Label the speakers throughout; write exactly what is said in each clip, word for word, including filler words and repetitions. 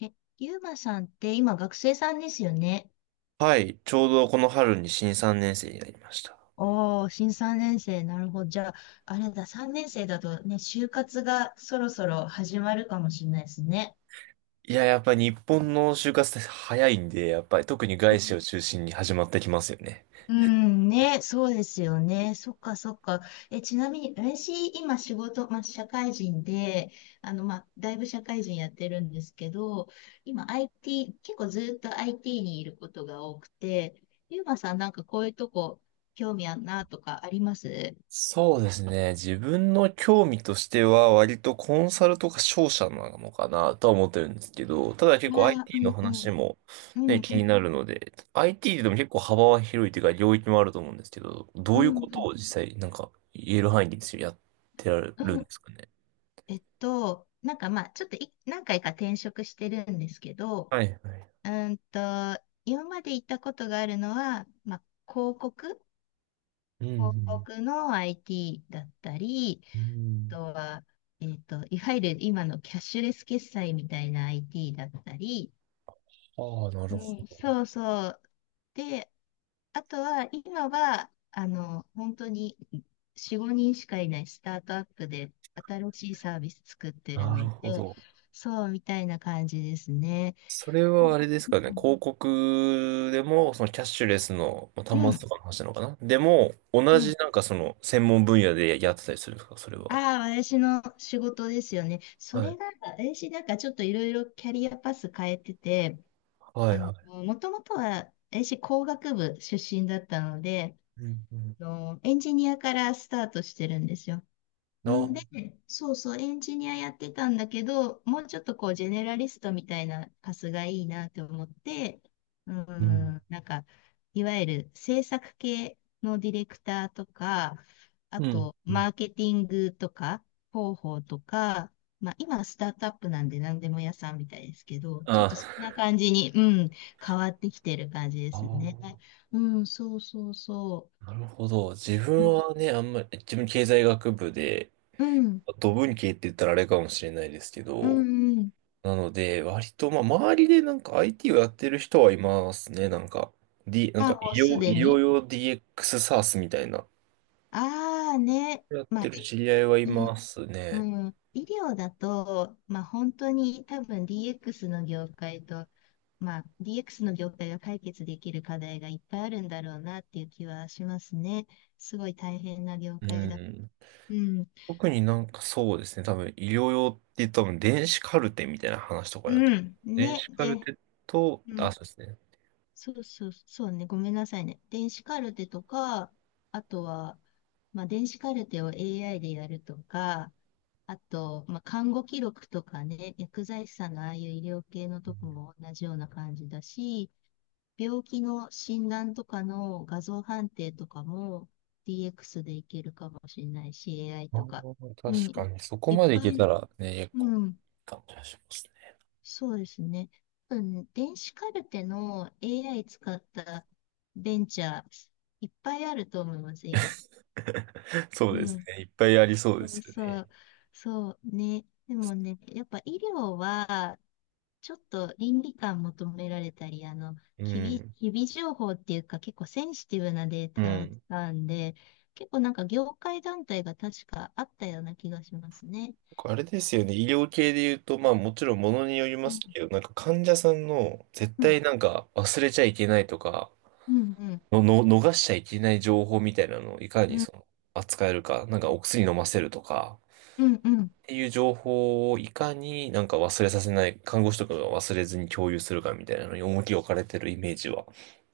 Speaker 1: え、ゆうまさんって今学生さんですよね。
Speaker 2: はい、ちょうどこの春に新さんねん生になりました。
Speaker 1: おー、新さんねん生。なるほど。じゃあ、あれだ、さんねん生だとね、就活がそろそろ始まるかもしれないですね。
Speaker 2: いや、やっぱり日本の就活って早いんで、やっぱり特に
Speaker 1: う
Speaker 2: 外資
Speaker 1: ん、
Speaker 2: を中心に始まってきますよね。
Speaker 1: うんね、そうですよね。そっかそっか。え、ちなみに、私、今仕事、まあ、社会人で、あの、まあ、だいぶ社会人やってるんですけど、今 アイティー、結構ずっと アイティー にいることが多くて、ゆうまさんなんかこういうとこ興味あんなとかあります？
Speaker 2: そうですね。自分の興味としては割とコンサルとか商社なのかなとは思ってるんですけど、ただ結構
Speaker 1: ああ、う
Speaker 2: アイティー
Speaker 1: ん
Speaker 2: の
Speaker 1: う
Speaker 2: 話
Speaker 1: ん、
Speaker 2: も
Speaker 1: うん
Speaker 2: ね、気
Speaker 1: う
Speaker 2: にな
Speaker 1: ん、
Speaker 2: るので、アイティー でも結構幅は広いというか領域もあると思うんですけど、ど
Speaker 1: う
Speaker 2: ういう
Speaker 1: ん
Speaker 2: こと
Speaker 1: うん、
Speaker 2: を実際なんか言える範囲でですよやってられ
Speaker 1: う
Speaker 2: るんで
Speaker 1: ん。
Speaker 2: すかね。
Speaker 1: えっと、なんかまあ、ちょっとい何回か転職してるんですけど、
Speaker 2: はいはい。
Speaker 1: うーんと、今まで行ったことがあるのは、まあ、広告、
Speaker 2: うんう
Speaker 1: 広
Speaker 2: ん。
Speaker 1: 告の アイティー だったり、
Speaker 2: う
Speaker 1: あ
Speaker 2: ん。
Speaker 1: とは、えっと、いわゆる今のキャッシュレス決済みたいな アイティー だったり、
Speaker 2: ああ、な
Speaker 1: う
Speaker 2: るほ
Speaker 1: ん、
Speaker 2: ど。
Speaker 1: そうそう。で、あとは、今は、あの、本当によん、ごにんしかいないスタートアップで新しいサービス作ってる
Speaker 2: な
Speaker 1: の
Speaker 2: るほ
Speaker 1: で、
Speaker 2: ど。
Speaker 1: そうみたいな感じですね。
Speaker 2: それ
Speaker 1: う
Speaker 2: は
Speaker 1: ん、
Speaker 2: あれですかね。広告でも、そのキャッシュレスのまあ
Speaker 1: う
Speaker 2: 端末と
Speaker 1: ん。
Speaker 2: かの話なのかな。でも、同
Speaker 1: う
Speaker 2: じ
Speaker 1: ん。
Speaker 2: なんかその専門分野でやってたりするんですかそれは。
Speaker 1: ああ、私の仕事ですよね。そ
Speaker 2: は
Speaker 1: れ
Speaker 2: い。
Speaker 1: が、私なんかちょっといろいろキャリアパス変えてて、
Speaker 2: は
Speaker 1: あ
Speaker 2: い
Speaker 1: の、
Speaker 2: はい。
Speaker 1: もともとは私工学部出身だったので、
Speaker 2: うんうん。
Speaker 1: あのエンジニアからスタートしてるんですよ。
Speaker 2: あ、
Speaker 1: んで、そうそう、エンジニアやってたんだけど、もうちょっとこう、ジェネラリストみたいなパスがいいなと思って、う
Speaker 2: うん。
Speaker 1: ん、なんか、いわゆる制作系のディレクターとか、あ
Speaker 2: うん。
Speaker 1: と、
Speaker 2: うん。
Speaker 1: マーケティングとか、広報とか、まあ、今、スタートアップなんで何でも屋さんみたいですけど、ちょっとそん
Speaker 2: あ
Speaker 1: な感じに、うん、変わってきてる感じですね。
Speaker 2: あ
Speaker 1: うん、そうそうそ
Speaker 2: ー、なるほど。自
Speaker 1: う。う
Speaker 2: 分
Speaker 1: ん、
Speaker 2: はね、あんまり、自分経済学部で、
Speaker 1: うん、
Speaker 2: ド文系って言ったらあれかもしれないですけ
Speaker 1: う
Speaker 2: ど、
Speaker 1: ん。うん。
Speaker 2: なので、割と、まあ、周りでなんか アイティー をやってる人はいますね。なんか、D、なん
Speaker 1: あ、
Speaker 2: か
Speaker 1: もう
Speaker 2: 医
Speaker 1: す
Speaker 2: 療、
Speaker 1: で
Speaker 2: 医療
Speaker 1: に。
Speaker 2: 用 ディーエックス サースみたいな、
Speaker 1: ああね、
Speaker 2: やっ
Speaker 1: まあ、
Speaker 2: てる
Speaker 1: い
Speaker 2: 知り合いはい
Speaker 1: う
Speaker 2: ま
Speaker 1: ん、
Speaker 2: すね。
Speaker 1: うん、医療だと、まあ本当に多分 ディーエックス の業界と、まあ ディーエックス の業界が解決できる課題がいっぱいあるんだろうなっていう気はしますね。すごい大変な業
Speaker 2: う
Speaker 1: 界だ。
Speaker 2: ん。
Speaker 1: うん、
Speaker 2: 特になんかそうですね。多分、医療用って言うと多分、電子カルテみたいな話とか
Speaker 1: う
Speaker 2: になってくる。
Speaker 1: ん、
Speaker 2: 電
Speaker 1: ね、
Speaker 2: 子カル
Speaker 1: で、
Speaker 2: テと、
Speaker 1: う
Speaker 2: あ、
Speaker 1: ん、
Speaker 2: そうですね。
Speaker 1: そうそう、そうね。ごめんなさいね。電子カルテとか、あとは、まあ、電子カルテを エーアイ でやるとか、あと、まあ、看護記録とかね、薬剤師さんのああいう医療系のとこも同じような感じだし、病気の診断とかの画像判定とかも ディーエックス でいけるかもしれないし、エーアイ
Speaker 2: あ
Speaker 1: とか。
Speaker 2: ー
Speaker 1: うん、
Speaker 2: 確かに、そこ
Speaker 1: いっ
Speaker 2: までい
Speaker 1: ぱ
Speaker 2: け
Speaker 1: い、
Speaker 2: たらね、結構、
Speaker 1: うん、
Speaker 2: 感じがしますね。
Speaker 1: そうですね。うん、電子カルテの エーアイ 使ったベンチャー、いっぱいあると思います、今。
Speaker 2: そう
Speaker 1: う
Speaker 2: です
Speaker 1: ん。
Speaker 2: ね。いっぱいありそう
Speaker 1: そ
Speaker 2: です
Speaker 1: う
Speaker 2: よ
Speaker 1: そ
Speaker 2: ね。
Speaker 1: う。そうね。でもね、やっぱ医療は、ちょっと倫理観求められたり、あの、
Speaker 2: う
Speaker 1: 機微、
Speaker 2: ん。
Speaker 1: 機微情報っていうか、結構センシティブなデー
Speaker 2: う
Speaker 1: タを
Speaker 2: ん。
Speaker 1: 扱うんで、結構なんか業界団体が確かあったような気がしますね。
Speaker 2: あれですよね。医療系で言うと、まあもちろんものによりま
Speaker 1: う
Speaker 2: す
Speaker 1: ん、
Speaker 2: けど、なんか患者さんの絶
Speaker 1: うん、
Speaker 2: 対なんか忘れちゃいけないとか、
Speaker 1: うん、うん、
Speaker 2: の、の、逃しちゃいけない情報みたいなのをいか
Speaker 1: う
Speaker 2: に
Speaker 1: ん、うん。
Speaker 2: その扱えるか、なんかお薬飲ませるとか、
Speaker 1: うん、
Speaker 2: っていう情報をいかになんか忘れさせない、看護師とかが忘れずに共有するかみたいなのに重きを置かれてるイメージは、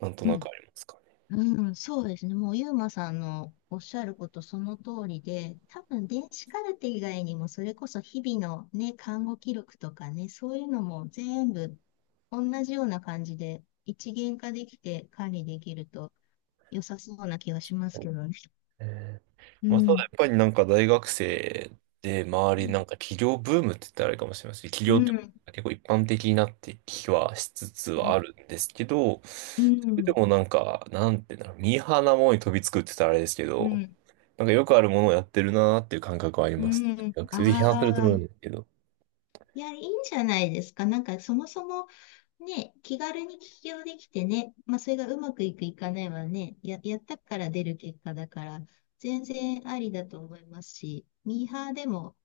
Speaker 2: なんと
Speaker 1: う
Speaker 2: なく
Speaker 1: ん、
Speaker 2: ありますかね。
Speaker 1: うん、そうですね。もう、ゆうまさんのおっしゃることその通りで、多分、電子カルテ以外にも、それこそ日々のね、看護記録とかね、そういうのも全部同じような感じで、一元化できて管理できると良さそうな気がしますけどね。
Speaker 2: えー
Speaker 1: う
Speaker 2: まあ、ただや
Speaker 1: ん。
Speaker 2: っぱりなんか大学生で
Speaker 1: う
Speaker 2: 周り
Speaker 1: ん。
Speaker 2: なんか起業ブームって言ったらあれかもしれませんし、起
Speaker 1: う
Speaker 2: 業って
Speaker 1: ん。
Speaker 2: 結構一般的になってきはしつつ
Speaker 1: う
Speaker 2: は
Speaker 1: ん。
Speaker 2: あるんですけど、それでもなんか、なんていうんだろう、ミーハーなものに飛びつくって言ったらあれですけ
Speaker 1: う
Speaker 2: ど、
Speaker 1: ん。
Speaker 2: なんかよくあるものをやってるなーっていう感覚はあり
Speaker 1: う
Speaker 2: ますね。
Speaker 1: ん。
Speaker 2: 学生で批判すると
Speaker 1: あ
Speaker 2: 思うん
Speaker 1: あ。
Speaker 2: ですけど。
Speaker 1: いや、いいんじゃないですか。なんか、そもそもね、気軽に起業できてね、まあ、それがうまくいくいかないはね、や、やったから出る結果だから、全然ありだと思いますし、ミーハーでも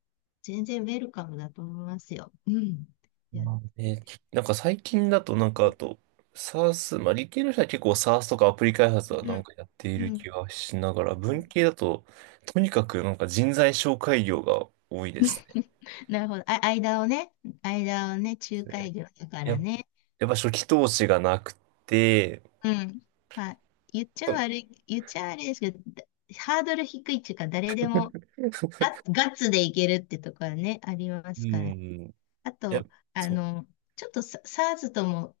Speaker 1: 全然ウェルカムだと思いますよ。うん。やっ
Speaker 2: まあ
Speaker 1: てね。
Speaker 2: ね、なんか最近だとなんかあと、サース、まあ理系の人は結構サースとかアプリ開発はな
Speaker 1: う
Speaker 2: ん
Speaker 1: ん。
Speaker 2: かやってい
Speaker 1: う
Speaker 2: る
Speaker 1: ん。
Speaker 2: 気がしながら、文系だと、とにかくなんか人材紹介業が多いですね。
Speaker 1: なるほど。あ、間をね、間をね、仲介業だか
Speaker 2: や
Speaker 1: ら
Speaker 2: っ、
Speaker 1: ね。
Speaker 2: やっぱ初期投資がなくて、
Speaker 1: うん。まあ、言っちゃ悪い、言っちゃ悪いですけど、だハードル低いっていうか、誰でもガッガッツでいけるってところはね、ありま
Speaker 2: う
Speaker 1: すからね。
Speaker 2: ん。
Speaker 1: あ
Speaker 2: や、
Speaker 1: と、あ
Speaker 2: そう。
Speaker 1: の、ちょっとサ、SARS とも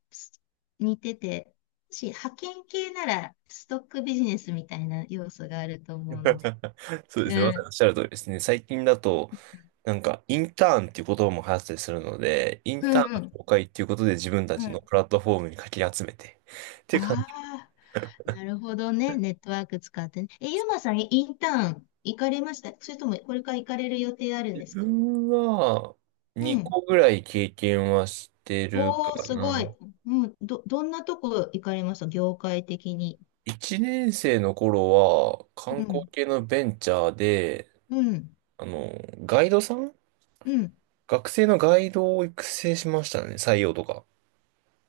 Speaker 1: 似てて、もし派遣系ならストックビジネスみたいな要素があると思うので。
Speaker 2: そうで
Speaker 1: う
Speaker 2: すね。まさに
Speaker 1: ん。
Speaker 2: おっしゃる通りですね。最近だと、なんか、インターンっていう言葉も流行ったりするので、イン
Speaker 1: う
Speaker 2: ターン
Speaker 1: んうん。
Speaker 2: の紹介っていうことで自分た
Speaker 1: う
Speaker 2: ちの
Speaker 1: ん。
Speaker 2: プラットフォームにかき集めて。っていう感じ。
Speaker 1: ああ、なるほどね。ネットワーク使ってね。え、ゆうまさん、インターン行かれました？それともこれから行かれる予定あるん
Speaker 2: 自
Speaker 1: ですか？
Speaker 2: 分は、
Speaker 1: う
Speaker 2: 2
Speaker 1: ん。
Speaker 2: 個ぐらい経験はしてるか
Speaker 1: おー、すごい。
Speaker 2: な。
Speaker 1: うん。ど、どんなとこ行かれました？業界的に。
Speaker 2: いちねん生の頃は、観
Speaker 1: う
Speaker 2: 光
Speaker 1: ん。
Speaker 2: 系のベンチャーで、
Speaker 1: うん。
Speaker 2: あの、ガイドさん
Speaker 1: うん。
Speaker 2: 学生のガイドを育成しましたね。採用とか。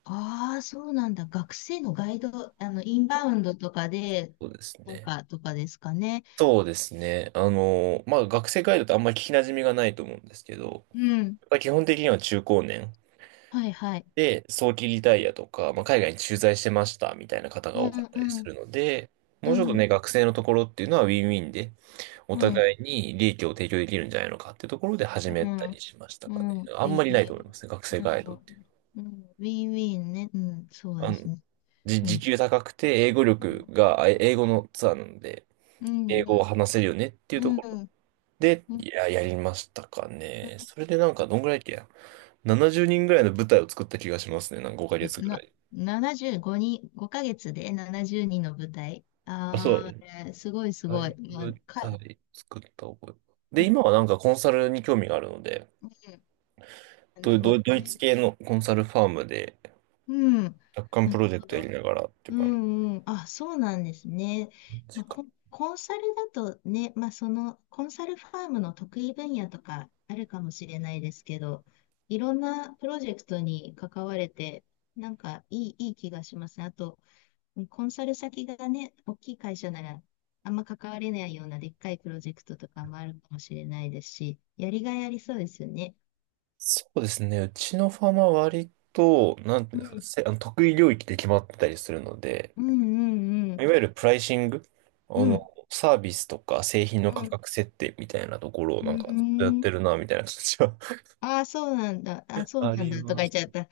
Speaker 1: ああ、そうなんだ。学生のガイド、あの、インバウンドとかで、
Speaker 2: そうです
Speaker 1: と
Speaker 2: ね。
Speaker 1: か、とかですかね。
Speaker 2: そうですね。あの、まあ、学生ガイドってあんまり聞き馴染みがないと思うんですけど、
Speaker 1: うん。
Speaker 2: まあ、基本的には中高年
Speaker 1: はいはい。
Speaker 2: で早期リタイアとか、まあ、海外に駐在してましたみたいな方が
Speaker 1: う
Speaker 2: 多か
Speaker 1: ん、
Speaker 2: ったり
Speaker 1: う
Speaker 2: す
Speaker 1: ん、
Speaker 2: るので、も
Speaker 1: う
Speaker 2: うちょっと
Speaker 1: ん、
Speaker 2: ね、学生のところっていうのはウィンウィンで、お
Speaker 1: うん、
Speaker 2: 互いに利益を提供できるんじゃないのかっていうところで始め
Speaker 1: う
Speaker 2: たり
Speaker 1: ん、
Speaker 2: しましたかね。
Speaker 1: うん、
Speaker 2: あん
Speaker 1: い
Speaker 2: ま
Speaker 1: い、
Speaker 2: りない
Speaker 1: い
Speaker 2: と
Speaker 1: い。
Speaker 2: 思いますね、学生
Speaker 1: う
Speaker 2: ガイドっ
Speaker 1: ん、
Speaker 2: ていう。
Speaker 1: うん、ウィンウィンね。うん、そう
Speaker 2: あ
Speaker 1: です
Speaker 2: の、
Speaker 1: ね。
Speaker 2: じ、
Speaker 1: う
Speaker 2: 時
Speaker 1: ん、
Speaker 2: 給高くて、英語力が、あ英語のツアーなので、
Speaker 1: う
Speaker 2: 英
Speaker 1: ん、
Speaker 2: 語
Speaker 1: う
Speaker 2: を
Speaker 1: ん、
Speaker 2: 話せるよねってい
Speaker 1: う
Speaker 2: うと
Speaker 1: ん、
Speaker 2: こ
Speaker 1: う
Speaker 2: ろ
Speaker 1: ん、
Speaker 2: で、
Speaker 1: うん、
Speaker 2: いや、やりましたか
Speaker 1: う
Speaker 2: ね。それでなんか、どんぐらいだっけや。ななじゅうにんぐらいの舞台を作った気がしますね。なんかごかげつ
Speaker 1: ん
Speaker 2: ぐら
Speaker 1: な、
Speaker 2: い。
Speaker 1: ななじゅうごにん、ごかげつでななじゅうにんの舞台。
Speaker 2: あ、そ
Speaker 1: あ
Speaker 2: う。
Speaker 1: あ、すごいす
Speaker 2: ラ
Speaker 1: ご
Speaker 2: イ
Speaker 1: い。
Speaker 2: ブ
Speaker 1: まあ
Speaker 2: 舞
Speaker 1: か、
Speaker 2: 台作った覚え。で、
Speaker 1: うん、
Speaker 2: 今はなんかコンサルに興味があるので、
Speaker 1: うん、な
Speaker 2: ド、
Speaker 1: るほ
Speaker 2: ド
Speaker 1: ど
Speaker 2: ドイ
Speaker 1: ね。
Speaker 2: ツ系のコンサルファームで、
Speaker 1: うん。
Speaker 2: 楽観
Speaker 1: な
Speaker 2: プ
Speaker 1: る
Speaker 2: ロジェク
Speaker 1: ほ
Speaker 2: トやり
Speaker 1: ど。
Speaker 2: ながらってい
Speaker 1: う
Speaker 2: う感
Speaker 1: んうん。あ、そうなんですね。
Speaker 2: じ
Speaker 1: まあ、
Speaker 2: か。
Speaker 1: コン、コンサルだとね、まあ、その、コンサルファームの得意分野とかあるかもしれないですけど、いろんなプロジェクトに関われて、なんかいい、いい気がしますね。あと、コンサル先がね、大きい会社なら、あんま関われないようなでっかいプロジェクトとかもあるかもしれないですし、やりがいありそうですよね。
Speaker 2: そうですね。うちのファームは割と、なんて
Speaker 1: う
Speaker 2: いうんですか、
Speaker 1: ん、
Speaker 2: せ、あの得意領域で決まってたりするので、
Speaker 1: うん、うん、う
Speaker 2: い
Speaker 1: ん、
Speaker 2: わゆるプライシング、あ
Speaker 1: う
Speaker 2: の、
Speaker 1: ん、
Speaker 2: サービスとか製品の
Speaker 1: う
Speaker 2: 価
Speaker 1: ん、
Speaker 2: 格設定みたいなところを
Speaker 1: う
Speaker 2: なんかずっとやっ
Speaker 1: ー
Speaker 2: てる
Speaker 1: ん。
Speaker 2: な、みたいな感じは
Speaker 1: ああ、そうなんだ。あ、そう
Speaker 2: あ
Speaker 1: なん
Speaker 2: り
Speaker 1: だとか
Speaker 2: ま
Speaker 1: 言っ
Speaker 2: す。
Speaker 1: ちゃった。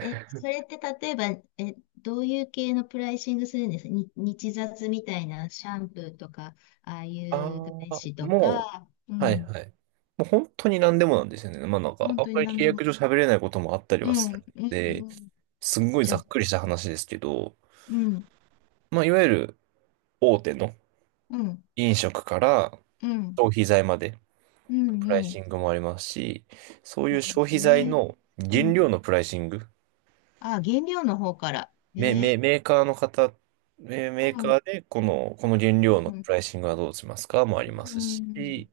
Speaker 1: え、それって例えば、え、どういう系のプライシングするんですか？に、日雑みたいなシャンプーとか、ああい
Speaker 2: ああ、
Speaker 1: う外資と
Speaker 2: もう、
Speaker 1: か、う
Speaker 2: はい
Speaker 1: ん。
Speaker 2: はい。もう本当に何でもなんですよね。まあなんか、
Speaker 1: 本
Speaker 2: あん
Speaker 1: 当に
Speaker 2: まり
Speaker 1: 何
Speaker 2: 契
Speaker 1: でも。
Speaker 2: 約上喋れないこともあったり
Speaker 1: う
Speaker 2: は
Speaker 1: ん、
Speaker 2: するん
Speaker 1: うん、う
Speaker 2: で、
Speaker 1: ん。
Speaker 2: すんごい
Speaker 1: じゃ
Speaker 2: ざ
Speaker 1: あ、
Speaker 2: っくりした話ですけど、
Speaker 1: うん、
Speaker 2: まあいわゆる大手の
Speaker 1: うん、
Speaker 2: 飲食から
Speaker 1: うん、
Speaker 2: 消費財まで、
Speaker 1: うん、
Speaker 2: プライ
Speaker 1: う
Speaker 2: シ
Speaker 1: ん。
Speaker 2: ングもありますし、そうい
Speaker 1: な
Speaker 2: う
Speaker 1: るほ
Speaker 2: 消費
Speaker 1: ど
Speaker 2: 財
Speaker 1: ね。
Speaker 2: の
Speaker 1: う
Speaker 2: 原
Speaker 1: ん。
Speaker 2: 料のプライシング、
Speaker 1: ああ、原料の方から。
Speaker 2: メ、
Speaker 1: え
Speaker 2: メ、
Speaker 1: え、
Speaker 2: メーカーの方、メ、メー
Speaker 1: う
Speaker 2: カ
Speaker 1: ん、
Speaker 2: ーでこの、この原
Speaker 1: う
Speaker 2: 料
Speaker 1: ん、
Speaker 2: の
Speaker 1: うん、
Speaker 2: プライシングはどうしますかもありま
Speaker 1: う
Speaker 2: す
Speaker 1: ん、
Speaker 2: し、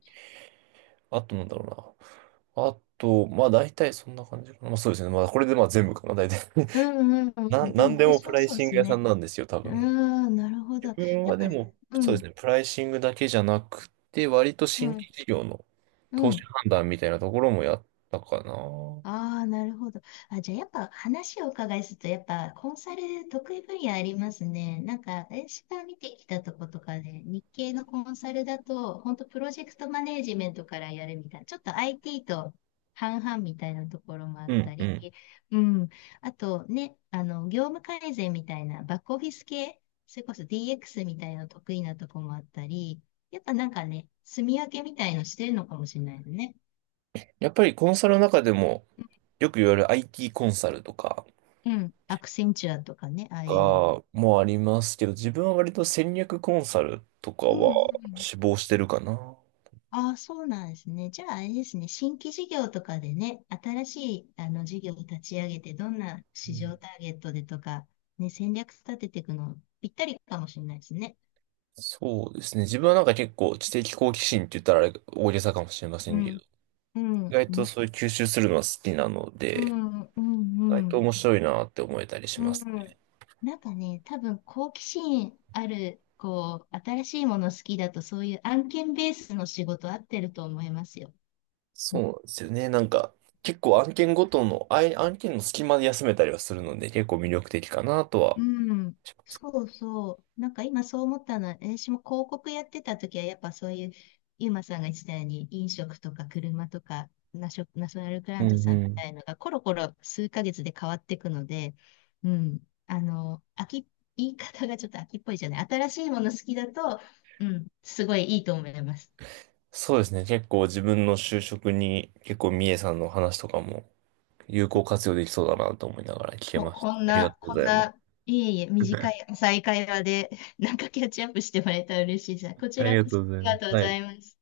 Speaker 2: あとなんだろうな。あと、まあ大体そんな感じかな。まあそうですね。まあこれでまあ全部かな、大体。
Speaker 1: う ん、う
Speaker 2: なん、
Speaker 1: ん。で
Speaker 2: な
Speaker 1: も
Speaker 2: んで
Speaker 1: 面
Speaker 2: もプ
Speaker 1: 白
Speaker 2: ライ
Speaker 1: そうで
Speaker 2: シング
Speaker 1: す
Speaker 2: 屋さ
Speaker 1: ね。
Speaker 2: んなんですよ、多
Speaker 1: うー
Speaker 2: 分。
Speaker 1: ん、なるほど。
Speaker 2: 自
Speaker 1: や
Speaker 2: 分
Speaker 1: っ
Speaker 2: は
Speaker 1: ぱ、
Speaker 2: でも、
Speaker 1: う
Speaker 2: そうで
Speaker 1: ん、
Speaker 2: すね、プライシングだけじゃなくて、割と
Speaker 1: う
Speaker 2: 新
Speaker 1: ん、
Speaker 2: 規事業の
Speaker 1: う
Speaker 2: 投資
Speaker 1: ん。
Speaker 2: 判断みたいなところもやったかな。
Speaker 1: ああ、なるほど。あ、じゃあやっぱ話をお伺いすると、やっぱコンサル得意分野ありますね。なんか、私が見てきたとことかで、日系のコンサルだと、本当プロジェクトマネージメントからやるみたいな、ちょっと アイティー と半々みたいなところもあ
Speaker 2: う
Speaker 1: っ
Speaker 2: ん
Speaker 1: た
Speaker 2: う
Speaker 1: り、
Speaker 2: ん。
Speaker 1: うん。あとね、あの、業務改善みたいな、バックオフィス系、それこそ ディーエックス みたいな得意なとこもあったり、やっぱなんかね、住み分けみたいのしてるのかもしれないよね。
Speaker 2: やっぱりコンサルの中でも、よく言われる アイティー コンサルとか、
Speaker 1: うん。アクセンチュアとかね、ああいう。
Speaker 2: かもありますけど、自分は割と戦略コンサルとか
Speaker 1: うん
Speaker 2: は
Speaker 1: うん。
Speaker 2: 志望してるかな。
Speaker 1: ああ、そうなんですね。じゃあ、あれですね。新規事業とかでね、新しいあの事業を立ち上げて、どんな
Speaker 2: う
Speaker 1: 市
Speaker 2: ん。
Speaker 1: 場ターゲットでとか、ね、戦略立てていくの、ぴったりかもしれないですね。
Speaker 2: そうですね。自分はなんか結構知的好奇心って言ったらあれ大げさかもしれませ
Speaker 1: う
Speaker 2: んけど、
Speaker 1: ん、う
Speaker 2: 意
Speaker 1: ん、
Speaker 2: 外
Speaker 1: う
Speaker 2: と
Speaker 1: ん、
Speaker 2: そういう吸収するのは好きなの
Speaker 1: う
Speaker 2: で、
Speaker 1: ん、う
Speaker 2: 意外
Speaker 1: ん、う
Speaker 2: と
Speaker 1: ん。
Speaker 2: 面白いなって思えたりし
Speaker 1: う
Speaker 2: ます
Speaker 1: ん、
Speaker 2: ね。
Speaker 1: なんかね、多分好奇心ある、こう、新しいもの好きだと、そういう案件ベースの仕事合ってると思いますよ。
Speaker 2: そうなんですよね。なんか結構案件ごとの、あい案件の隙間で休めたりはするので、結構魅力的かなとは
Speaker 1: うん、
Speaker 2: します。
Speaker 1: そうそう。なんか今そう思ったのは、私も広告やってた時は、やっぱそういう、ゆうまさんが言ってたように、飲食とか車とか、ナショ、ナショナルグラ
Speaker 2: う
Speaker 1: ント
Speaker 2: ん
Speaker 1: さんみ
Speaker 2: うん。
Speaker 1: たいのが、コロコロ数ヶ月で変わっていくので、うん、あの、飽き、言い方がちょっと飽きっぽいじゃない。新しいもの好きだと、うん、すごいいいと思います。
Speaker 2: そうですね。結構自分の就職に結構三重さんの話とかも有効活用できそうだなと思いながら聞け
Speaker 1: こ、
Speaker 2: まし
Speaker 1: こ
Speaker 2: た。
Speaker 1: ん
Speaker 2: ありがと
Speaker 1: な、
Speaker 2: う
Speaker 1: こ
Speaker 2: ご
Speaker 1: ん
Speaker 2: ざいます。
Speaker 1: な、いえいえ、短い 再会話で、なんかキャッチアップしてもらえたら嬉しいです。こ
Speaker 2: あ
Speaker 1: ち
Speaker 2: り
Speaker 1: ら
Speaker 2: が
Speaker 1: こそ
Speaker 2: と
Speaker 1: あ
Speaker 2: うござい
Speaker 1: り
Speaker 2: ま
Speaker 1: が
Speaker 2: す。
Speaker 1: とうご
Speaker 2: は
Speaker 1: ざ
Speaker 2: い。
Speaker 1: います。